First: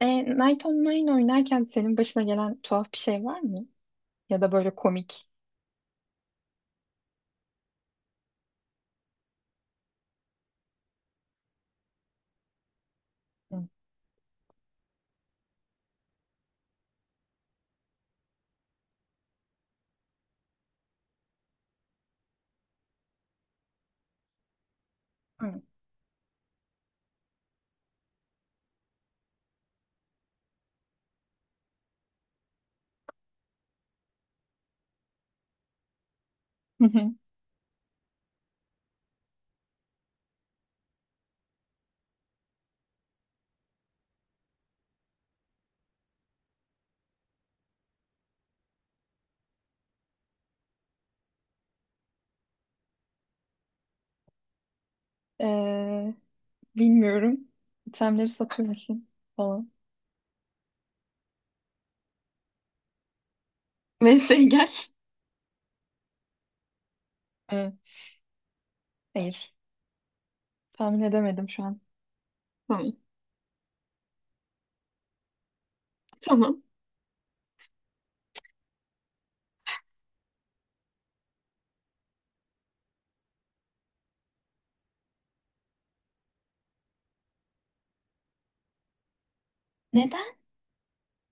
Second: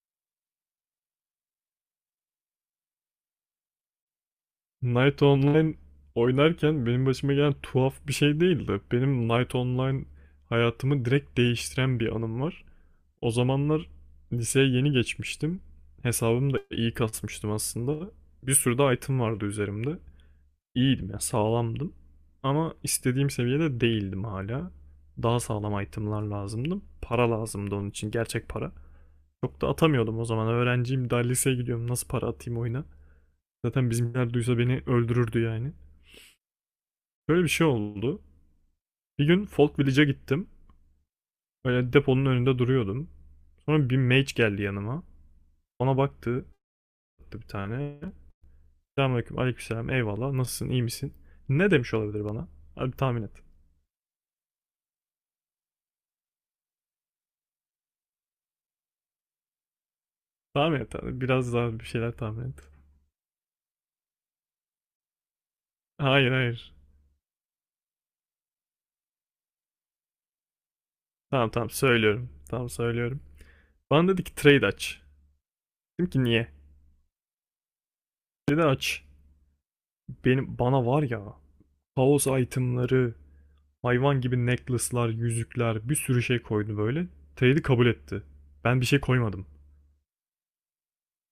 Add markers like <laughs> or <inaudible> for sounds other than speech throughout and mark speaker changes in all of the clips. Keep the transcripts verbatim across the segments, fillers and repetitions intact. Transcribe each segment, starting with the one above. Speaker 1: E, Night Online oynarken senin başına gelen tuhaf bir şey var mı? Ya da böyle
Speaker 2: Night
Speaker 1: komik.
Speaker 2: Online oynarken benim başıma gelen tuhaf bir şey değildi. Benim Night Online hayatımı direkt değiştiren bir anım var. O
Speaker 1: Hı.
Speaker 2: zamanlar liseye yeni geçmiştim. Hesabımı da iyi kasmıştım aslında. Bir sürü de item vardı üzerimde. İyiydim ya, sağlamdım. Ama istediğim seviyede değildim hala. Daha
Speaker 1: Hı.
Speaker 2: sağlam itemlar lazımdı. Para lazımdı onun için, gerçek para. Çok da atamıyordum o zaman. Öğrenciyim, daha liseye gidiyorum. Nasıl para atayım oyuna? Zaten bizimkiler duysa beni öldürürdü yani.
Speaker 1: Hı hı.
Speaker 2: Böyle bir şey oldu. Bir gün Folk Village'e gittim. Böyle deponun önünde duruyordum. Sonra bir mage geldi yanıma. Ona baktı bir tane. Selamünaleyküm, aleykümselam, eyvallah. Nasılsın, iyi misin? Ne demiş olabilir bana? Hadi tahmin et.
Speaker 1: E, bilmiyorum. İtemleri satıyor musun falan.
Speaker 2: Tahmin et abi. Biraz daha bir şeyler tahmin et.
Speaker 1: <laughs> Vs gel.
Speaker 2: Hayır, hayır.
Speaker 1: Hı. Hayır. Tahmin edemedim
Speaker 2: Tamam,
Speaker 1: şu
Speaker 2: tamam,
Speaker 1: an.
Speaker 2: söylüyorum. Tamam,
Speaker 1: Tamam.
Speaker 2: söylüyorum. Bana dedi ki trade aç. Dedim ki niye?
Speaker 1: Tamam.
Speaker 2: Dedi aç. Benim bana var ya, kaos itemları, hayvan gibi necklace'lar, yüzükler, bir sürü şey koydu böyle. Trade'i kabul etti. Ben bir şey koymadım.
Speaker 1: Neden?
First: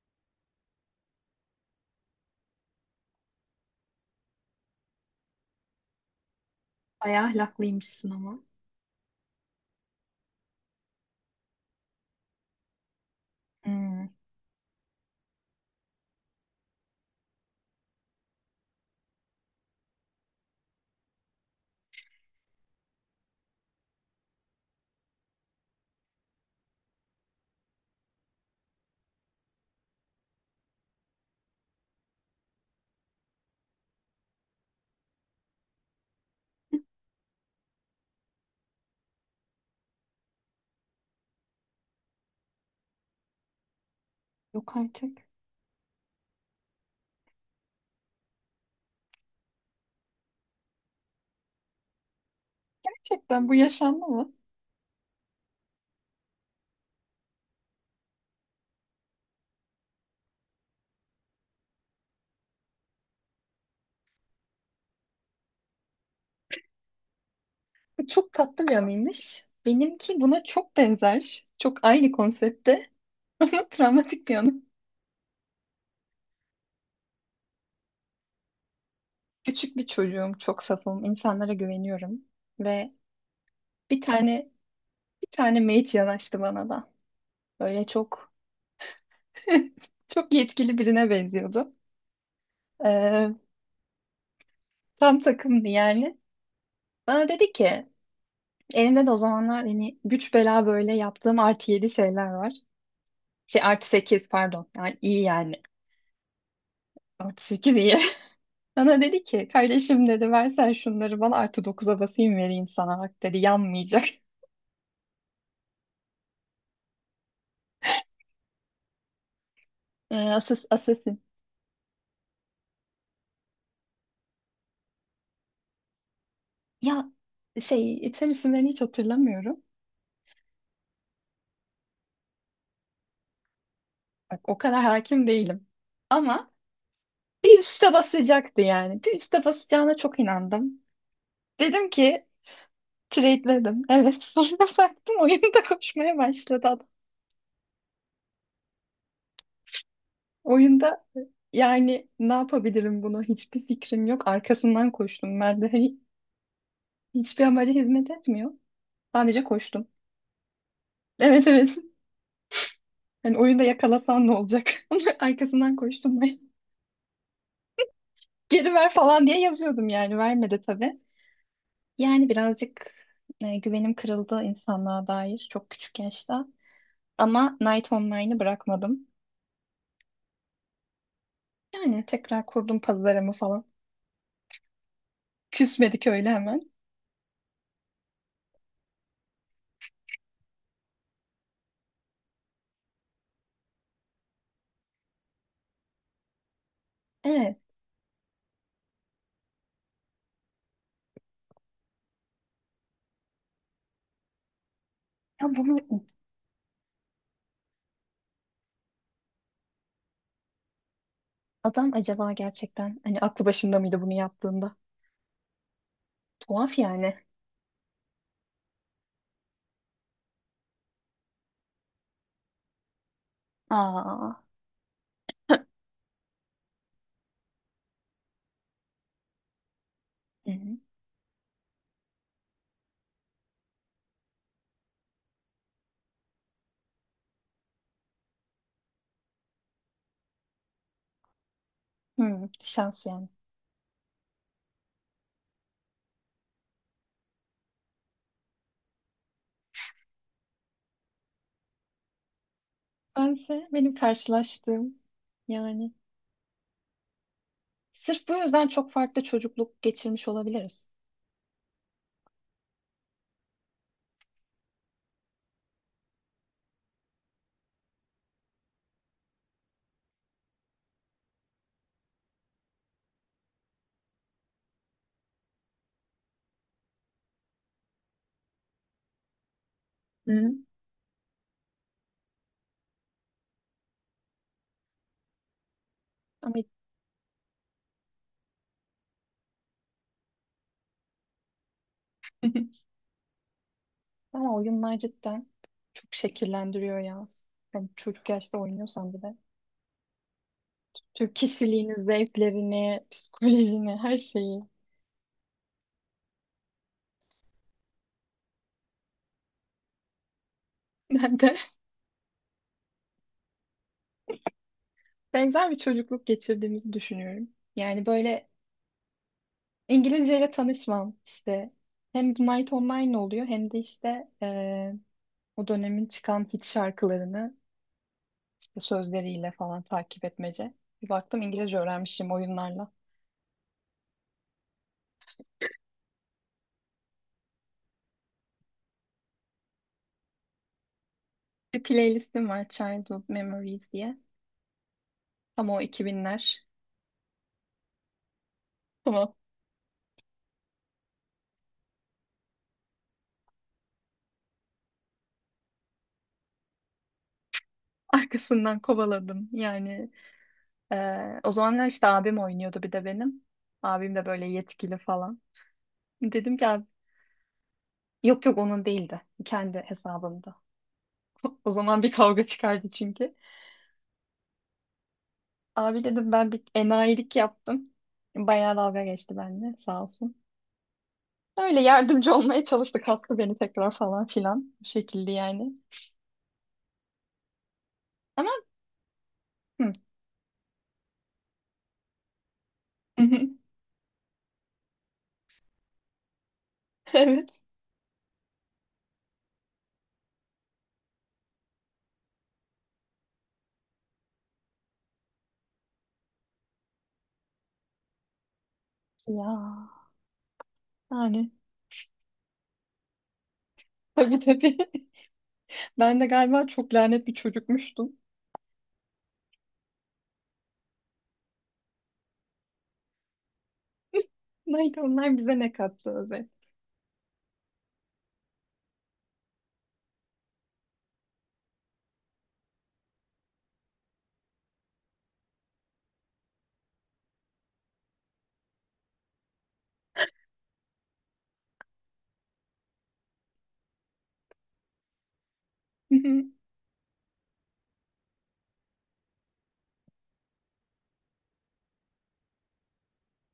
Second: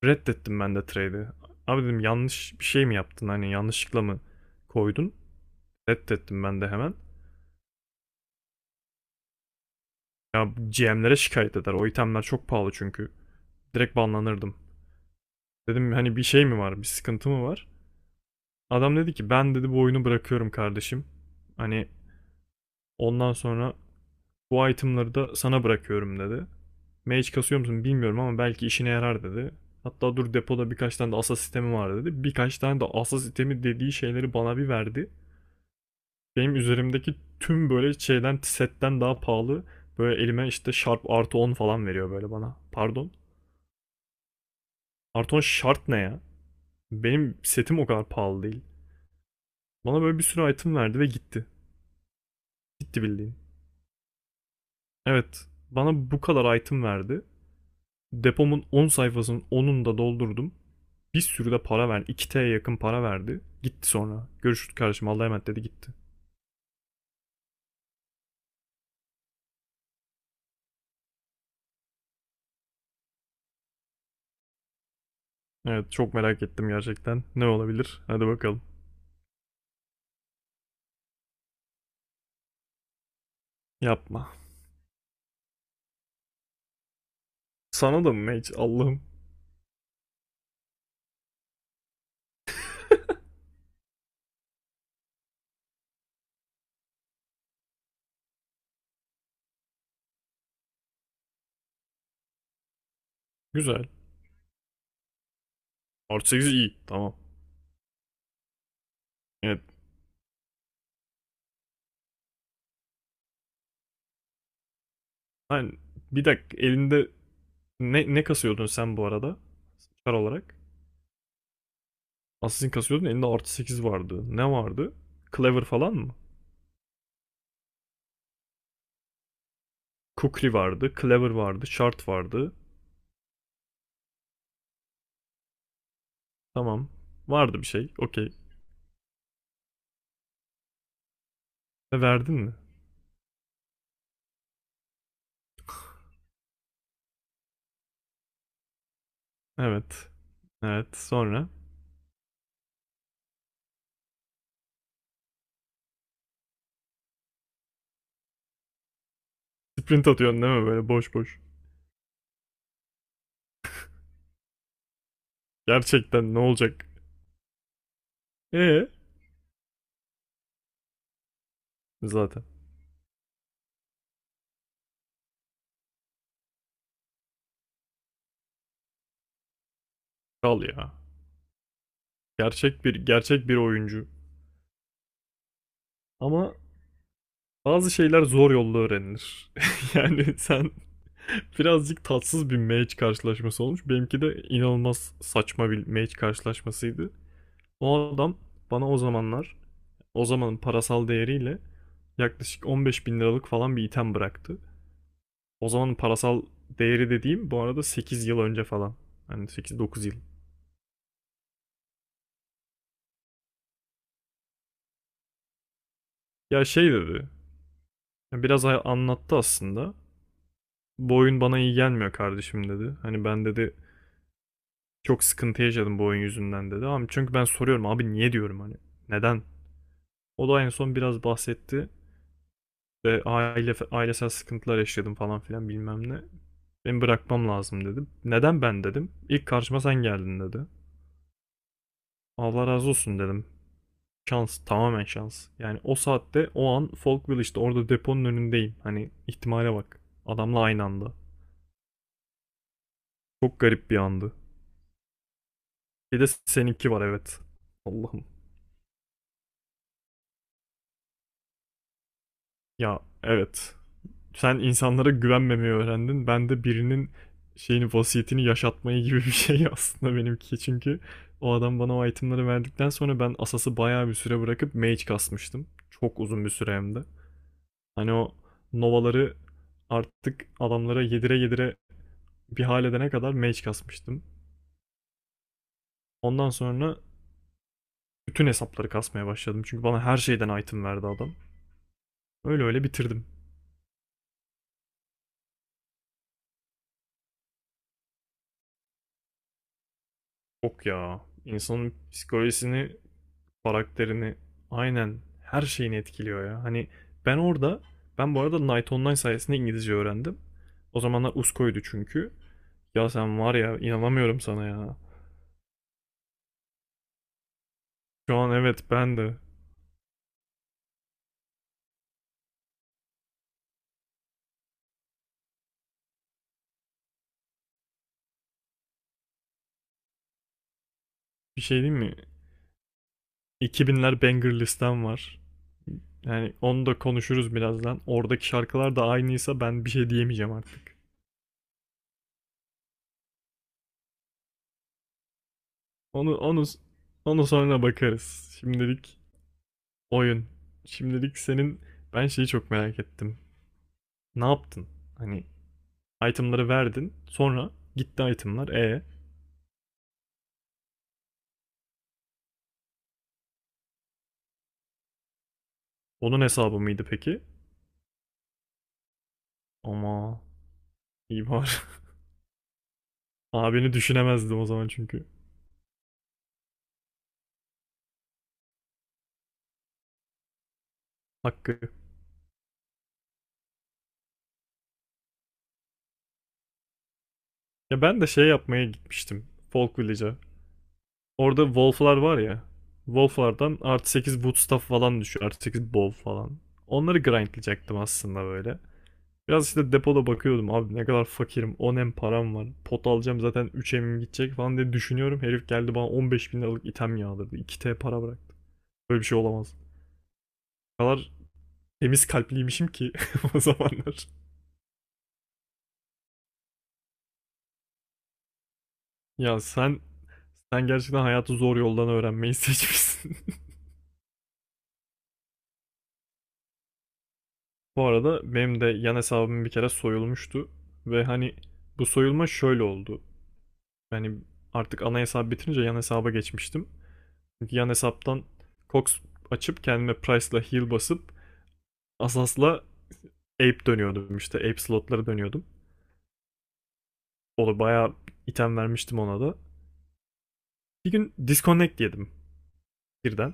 Speaker 2: Reddettim ben de trade'i. Abi dedim, yanlış bir şey mi yaptın? Hani yanlışlıkla mı koydun? Reddettim ben de hemen.
Speaker 1: Bayağı ahlaklıymışsın ama.
Speaker 2: Ya G M'lere şikayet eder. O itemler çok pahalı çünkü. Direkt
Speaker 1: Hmm.
Speaker 2: banlanırdım. Dedim hani bir şey mi var? Bir sıkıntı mı var? Adam dedi ki, ben dedi bu oyunu bırakıyorum kardeşim. Hani ondan sonra bu itemleri da sana bırakıyorum dedi. Mage kasıyor musun bilmiyorum ama belki işine yarar dedi. Hatta dur, depoda birkaç tane de asa sistemi var dedi. Birkaç tane de asa sistemi dediği şeyleri bana bir verdi. Benim üzerimdeki tüm böyle şeyden, setten daha pahalı. Böyle elime işte Sharp artı on falan veriyor böyle bana. Pardon.
Speaker 1: Yok artık.
Speaker 2: Artı on Sharp ne ya? Benim setim o kadar pahalı değil. Bana böyle bir sürü item verdi ve gitti. Gitti bildiğin.
Speaker 1: Gerçekten bu yaşandı mı?
Speaker 2: Evet. Bana bu kadar item verdi. Depomun on sayfasının onunu da doldurdum. Bir sürü de para verdi. İki tye yakın para verdi. Gitti sonra. Görüşürüz kardeşim, Allah'a emanet, dedi gitti.
Speaker 1: Bu çok tatlı bir anıymış. Benimki buna çok benzer. Çok aynı konsepte <laughs> ama travmatik bir anı.
Speaker 2: Evet, çok merak ettim gerçekten. Ne olabilir? Hadi bakalım.
Speaker 1: Küçük bir çocuğum, çok safım, insanlara güveniyorum ve bir
Speaker 2: Yapma.
Speaker 1: tane bir tane mage yanaştı bana da. Böyle
Speaker 2: Sana da mı
Speaker 1: çok
Speaker 2: Mage? Allah'ım.
Speaker 1: <laughs> çok yetkili birine benziyordu. Ee, tam takımdı yani. Bana dedi ki, elimde de o zamanlar hani güç bela böyle yaptığım artı yedi şeyler var. Şey artı
Speaker 2: Güzel.
Speaker 1: sekiz pardon. Yani iyi yani.
Speaker 2: Artı sekiz iyi. Tamam.
Speaker 1: Artı sekiz iyi. <laughs> Bana dedi ki,
Speaker 2: Evet.
Speaker 1: kardeşim dedi versen şunları bana artı dokuza basayım vereyim sana. Bak dedi yanmayacak. <laughs>
Speaker 2: Lan, bir dakika, elinde ne, ne kasıyordun sen bu arada? Kar
Speaker 1: Ee,
Speaker 2: olarak.
Speaker 1: asas,
Speaker 2: Assassin kasıyordun, elinde artı sekiz vardı. Ne vardı? Clever falan mı?
Speaker 1: ya şey item isimlerini hiç hatırlamıyorum.
Speaker 2: Kukri vardı. Clever vardı. Shard vardı.
Speaker 1: Bak o kadar hakim değilim. Ama
Speaker 2: Tamam.
Speaker 1: bir
Speaker 2: Vardı bir
Speaker 1: üste
Speaker 2: şey. Okey.
Speaker 1: basacaktı yani. Bir üste basacağına çok inandım. Dedim ki
Speaker 2: Verdin mi?
Speaker 1: trade'ledim. Evet <laughs> sonra baktım oyunda koşmaya başladı adam.
Speaker 2: Evet. Evet.
Speaker 1: Oyunda
Speaker 2: Sonra?
Speaker 1: yani ne yapabilirim bunu hiçbir fikrim yok. Arkasından koştum. Ben de hani hiçbir amaca hizmet etmiyor. Sadece koştum.
Speaker 2: Sprint atıyorsun değil mi böyle boş
Speaker 1: <laughs>
Speaker 2: boş?
Speaker 1: Evet evet. Hani oyunda yakalasan ne olacak? <laughs> Arkasından koştum
Speaker 2: Gerçekten ne
Speaker 1: ben.
Speaker 2: olacak?
Speaker 1: Geri
Speaker 2: Ee
Speaker 1: ver falan diye yazıyordum yani vermedi tabii. Yani
Speaker 2: zaten
Speaker 1: birazcık e, güvenim kırıldı insanlığa dair çok küçük yaşta. Ama Night Online'ı bırakmadım.
Speaker 2: kal ya.
Speaker 1: Yani tekrar kurdum
Speaker 2: Gerçek bir
Speaker 1: pazarımı
Speaker 2: gerçek bir
Speaker 1: falan.
Speaker 2: oyuncu.
Speaker 1: Küsmedik öyle
Speaker 2: Ama
Speaker 1: hemen.
Speaker 2: bazı şeyler zor yolla öğrenilir. <laughs> Yani sen <laughs> birazcık tatsız bir match karşılaşması olmuş. Benimki de inanılmaz saçma bir match karşılaşmasıydı.
Speaker 1: Evet.
Speaker 2: O adam bana o zamanlar, o zamanın parasal değeriyle yaklaşık on beş bin liralık falan bir item bıraktı.
Speaker 1: Ya
Speaker 2: O zamanın
Speaker 1: bunu
Speaker 2: parasal değeri dediğim bu arada sekiz yıl önce falan. Hani sekiz dokuz yıl.
Speaker 1: adam acaba gerçekten hani aklı başında mıydı bunu yaptığında?
Speaker 2: Ya
Speaker 1: Tuhaf
Speaker 2: şey
Speaker 1: yani.
Speaker 2: dedi. Ya biraz a- anlattı aslında. Bu oyun bana iyi gelmiyor kardeşim dedi. Hani ben dedi
Speaker 1: Aa.
Speaker 2: çok sıkıntı yaşadım bu oyun yüzünden dedi. Ama çünkü ben soruyorum, abi niye diyorum, hani neden? O
Speaker 1: Hı
Speaker 2: da en
Speaker 1: hı.
Speaker 2: son biraz bahsetti. Ve aile ailesel sıkıntılar yaşadım falan filan bilmem ne. Beni bırakmam lazım dedim. Neden ben dedim? İlk karşıma sen geldin dedi.
Speaker 1: Hı,
Speaker 2: Allah razı
Speaker 1: şans
Speaker 2: olsun
Speaker 1: yani.
Speaker 2: dedim. Şans, tamamen şans. Yani o saatte o an Folkville işte orada deponun önündeyim. Hani ihtimale bak. Adamla aynı anda. Çok
Speaker 1: Bense
Speaker 2: garip
Speaker 1: benim
Speaker 2: bir andı.
Speaker 1: karşılaştığım yani.
Speaker 2: Bir de seninki var, evet. Allah'ım.
Speaker 1: Sırf bu yüzden çok farklı çocukluk geçirmiş olabiliriz.
Speaker 2: Ya evet. Sen insanlara güvenmemeyi öğrendin. Ben de birinin şeyini, vasiyetini yaşatmayı gibi bir şey <laughs> aslında benimki. Çünkü o adam bana o itemleri verdikten sonra ben Asas'ı bayağı bir süre bırakıp Mage kasmıştım. Çok uzun bir süre hem de. Hani o Nova'ları
Speaker 1: Hı
Speaker 2: artık
Speaker 1: hı.
Speaker 2: adamlara yedire yedire bir hal edene kadar Mage kasmıştım. Ondan
Speaker 1: Ama,
Speaker 2: sonra bütün hesapları kasmaya başladım. Çünkü bana her şeyden item verdi adam. Öyle öyle
Speaker 1: <laughs>
Speaker 2: bitirdim.
Speaker 1: Ama oyunlar cidden çok şekillendiriyor ya. Yani çocuk yaşta oynuyorsan bir de.
Speaker 2: Yok ya.
Speaker 1: Türk kişiliğini,
Speaker 2: İnsanın psikolojisini,
Speaker 1: zevklerini, psikolojini, her
Speaker 2: karakterini,
Speaker 1: şeyi.
Speaker 2: aynen her şeyini etkiliyor ya. Hani ben orada, ben bu arada Night Online sayesinde İngilizce öğrendim. O zamanlar
Speaker 1: Ben de
Speaker 2: Usko'ydu çünkü. Ya sen var ya, inanamıyorum sana ya.
Speaker 1: <laughs> benzer bir çocukluk geçirdiğimizi düşünüyorum. Yani
Speaker 2: Şu
Speaker 1: böyle
Speaker 2: an, evet, ben de.
Speaker 1: İngilizceyle tanışmam işte. Hem Night Online oluyor hem de işte eee, o dönemin çıkan hit şarkılarını işte sözleriyle falan takip etmece. Bir baktım
Speaker 2: Bir şey
Speaker 1: İngilizce
Speaker 2: diyeyim mi?
Speaker 1: öğrenmişim oyunlarla.
Speaker 2: iki binler banger listem var. Yani onu da konuşuruz birazdan. Oradaki şarkılar da aynıysa ben bir şey diyemeyeceğim artık.
Speaker 1: Bir playlistim var Childhood Memories diye. Tam o
Speaker 2: Onu onu
Speaker 1: iki binler.
Speaker 2: onu sonra bakarız. Şimdilik
Speaker 1: Tamam.
Speaker 2: oyun. Şimdilik senin, ben şeyi çok merak ettim. Ne yaptın? Hani itemları verdin. Sonra gitti itemlar.
Speaker 1: Arkasından
Speaker 2: E
Speaker 1: kovaladım. Yani eee, o zamanlar işte abim oynuyordu bir de benim. Abim de böyle yetkili falan.
Speaker 2: onun
Speaker 1: Dedim ki
Speaker 2: hesabı
Speaker 1: abi,
Speaker 2: mıydı peki?
Speaker 1: yok yok onun değildi. Kendi
Speaker 2: Ama
Speaker 1: hesabımda.
Speaker 2: iyi
Speaker 1: <laughs> O
Speaker 2: var.
Speaker 1: zaman bir kavga çıkardı çünkü.
Speaker 2: <laughs> Abini düşünemezdim o zaman çünkü.
Speaker 1: Abi dedim ben bir enayilik yaptım. Bayağı dalga geçti bende sağ olsun. Öyle
Speaker 2: Hakkı.
Speaker 1: yardımcı olmaya çalıştık hasta beni tekrar falan filan. Bu şekilde yani.
Speaker 2: Ya ben de şey
Speaker 1: Ama
Speaker 2: yapmaya gitmiştim.
Speaker 1: hı.
Speaker 2: Folk Village'a. Orada Wolf'lar var ya.
Speaker 1: <laughs>
Speaker 2: Wolf'lardan artı sekiz bootstaff falan düşüyor. Artı sekiz bow falan. Onları
Speaker 1: Evet.
Speaker 2: grindlayacaktım aslında böyle. Biraz işte depoda bakıyordum, abi ne kadar fakirim, on M param var, pot alacağım zaten, üç emim gidecek falan diye düşünüyorum. Herif geldi bana on beş bin liralık item yağdırdı, iki t para bıraktı. Böyle bir şey olamaz.
Speaker 1: Ya
Speaker 2: O kadar
Speaker 1: yani
Speaker 2: temiz kalpliymişim ki <laughs> o zamanlar.
Speaker 1: tabii tabii. <laughs> Ben de galiba çok lanet bir çocukmuştum.
Speaker 2: Ya sen sen gerçekten hayatı zor yoldan öğrenmeyi seçmişsin.
Speaker 1: Neydi onlar bize ne kattı özel.
Speaker 2: <laughs> Bu arada benim de yan hesabım bir kere soyulmuştu. Ve hani bu soyulma şöyle oldu. Yani artık ana hesap bitirince yan hesaba geçmiştim. Çünkü yan hesaptan Cox açıp kendime Price'la heal basıp Asas'la Ape dönüyordum işte. Ape slotları dönüyordum.
Speaker 1: <laughs>
Speaker 2: Onu bayağı item vermiştim ona da. Bir gün disconnect yedim birden.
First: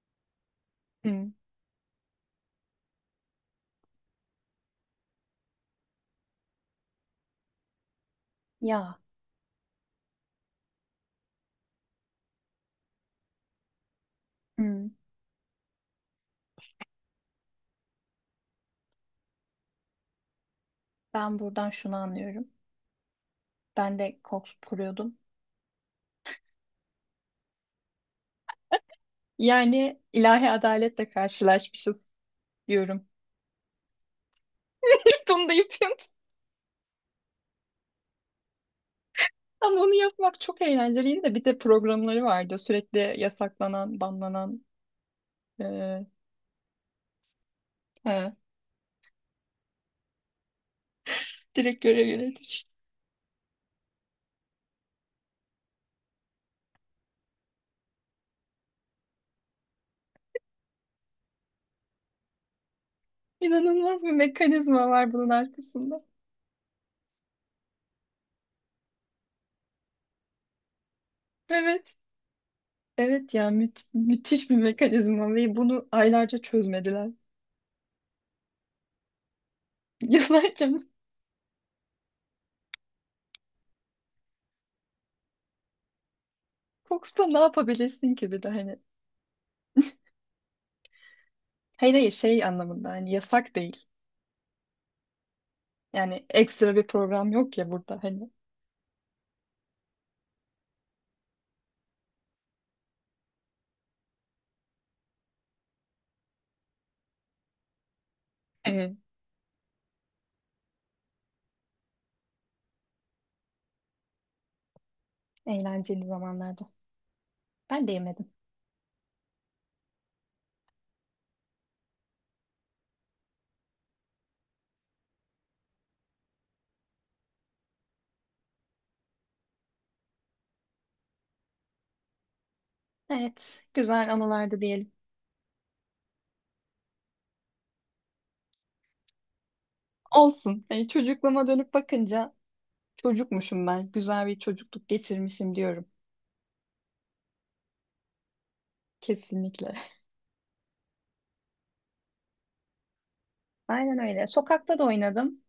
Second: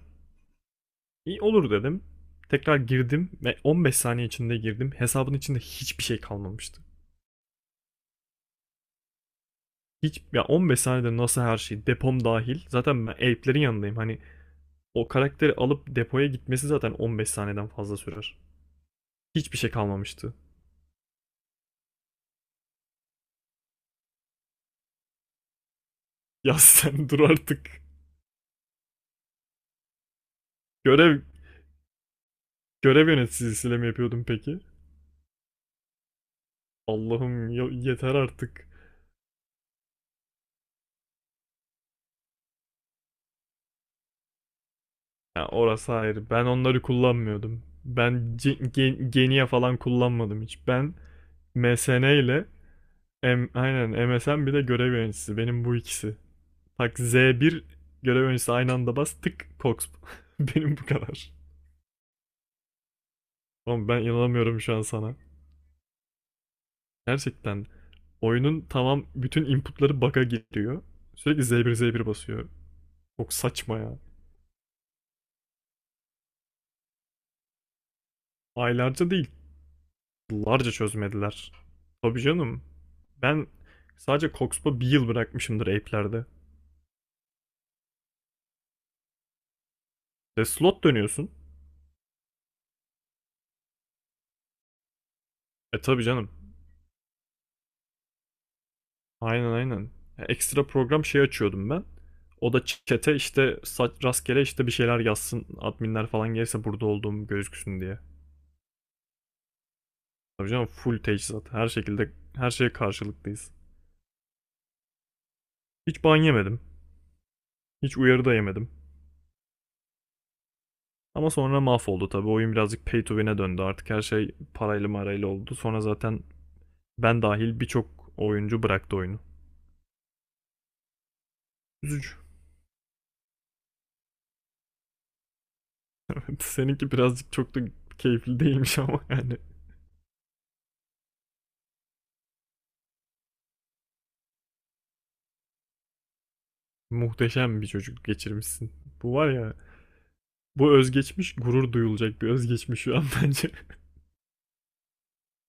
Speaker 1: Hı.
Speaker 2: İyi olur dedim. Tekrar girdim ve on beş saniye içinde girdim. Hesabın içinde hiçbir şey kalmamıştı.
Speaker 1: Ya
Speaker 2: Hiç ya, on beş saniyede nasıl her şey, depom dahil. Zaten ben Ape'lerin yanındayım. Hani
Speaker 1: hı.
Speaker 2: o karakteri alıp depoya gitmesi zaten on beş saniyeden fazla sürer. Hiçbir şey kalmamıştı. <laughs>
Speaker 1: Ben buradan şunu anlıyorum. Ben de koks kuruyordum.
Speaker 2: Ya sen dur artık.
Speaker 1: Yani ilahi adaletle
Speaker 2: Görev
Speaker 1: karşılaşmışız diyorum.
Speaker 2: görev yöneticisiyle mi yapıyordun peki?
Speaker 1: <laughs> Bunu da yapıyorum.
Speaker 2: Allah'ım, yeter artık.
Speaker 1: Ama onu yapmak çok eğlenceliydi de bir de programları vardı. Sürekli yasaklanan, banlanan,
Speaker 2: Ya orası
Speaker 1: eee
Speaker 2: ayrı. Ben onları kullanmıyordum.
Speaker 1: ha,
Speaker 2: Ben C- Gen- Genia falan kullanmadım hiç. Ben
Speaker 1: direkt görev
Speaker 2: M S N ile,
Speaker 1: yönetici.
Speaker 2: M aynen M S N, bir de görev yöneticisi. Benim bu ikisi. Bak Z bir, görev yöneticisi aynı anda, bas tık Cox. <laughs> Benim bu kadar. Oğlum
Speaker 1: İnanılmaz
Speaker 2: ben
Speaker 1: bir
Speaker 2: inanamıyorum şu an
Speaker 1: mekanizma var
Speaker 2: sana.
Speaker 1: bunun arkasında.
Speaker 2: Gerçekten oyunun tamam, bütün inputları bug'a giriyor. Sürekli Z bir
Speaker 1: Evet.
Speaker 2: Z bir basıyor. Çok
Speaker 1: Evet ya
Speaker 2: saçma
Speaker 1: müth-
Speaker 2: ya.
Speaker 1: müthiş bir mekanizma ve bunu aylarca çözmediler.
Speaker 2: Aylarca değil,
Speaker 1: <laughs> Yıllarca
Speaker 2: yıllarca
Speaker 1: mı?
Speaker 2: çözmediler. Tabii canım. Ben sadece Coxpa bir yıl bırakmışımdır app'lerde.
Speaker 1: Fox'ta ne yapabilirsin ki bir de hani.
Speaker 2: Ve slot dönüyorsun.
Speaker 1: Hayır hayır şey anlamında hani yasak değil.
Speaker 2: E tabii
Speaker 1: Yani
Speaker 2: canım.
Speaker 1: ekstra bir program yok ya burada hani.
Speaker 2: Aynen, aynen. Ya ekstra program şey açıyordum ben. O da chat'e işte sa- rastgele işte bir şeyler yazsın. Adminler falan gelirse burada olduğum gözüksün diye.
Speaker 1: Evet.
Speaker 2: Tabii canım, full teçhizat. Her şekilde her şeye karşılıklıyız. Hiç
Speaker 1: Eğlenceli
Speaker 2: ban yemedim.
Speaker 1: zamanlarda. Ben de
Speaker 2: Hiç uyarı
Speaker 1: yemedim.
Speaker 2: da yemedim. Ama sonra mahvoldu tabii. Oyun birazcık pay to win'e döndü artık. Her şey parayla marayla oldu. Sonra zaten ben dahil birçok oyuncu bıraktı oyunu. Üzücü.
Speaker 1: Evet. Güzel anılardı diyelim.
Speaker 2: <laughs> Seninki birazcık çok da keyifli değilmiş ama yani
Speaker 1: Olsun. Yani çocukluğuma dönüp bakınca çocukmuşum ben. Güzel bir çocukluk geçirmişim diyorum.
Speaker 2: muhteşem bir çocukluk geçirmişsin. Bu var ya,
Speaker 1: Kesinlikle.
Speaker 2: bu özgeçmiş gurur duyulacak bir özgeçmiş şu an bence.
Speaker 1: <laughs> Aynen öyle. Sokakta da oynadım.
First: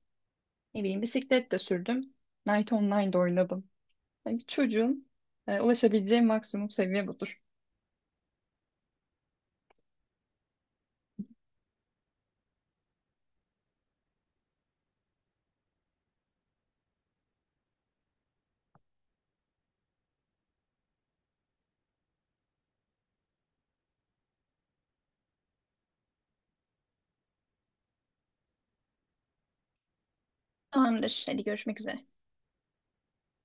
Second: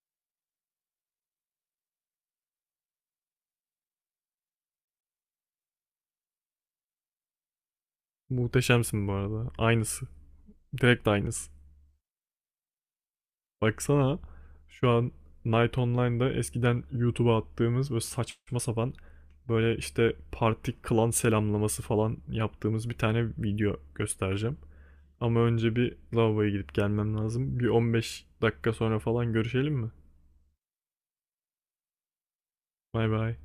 Speaker 1: Ne bileyim bisiklet de sürdüm. Night Online'da oynadım. Yani bir çocuğun e, ulaşabileceği maksimum seviye budur.
Speaker 2: <laughs> Muhteşemsin bu arada. Aynısı. Direkt aynısı. Baksana şu an Night Online'da eskiden YouTube'a attığımız böyle saçma sapan, böyle işte parti klan selamlaması falan yaptığımız bir tane video göstereceğim. Ama önce bir lavaboya gidip gelmem lazım. Bir on beş dakika sonra falan görüşelim mi?
Speaker 1: Tamamdır. Hadi görüşmek üzere.
Speaker 2: Bay bay.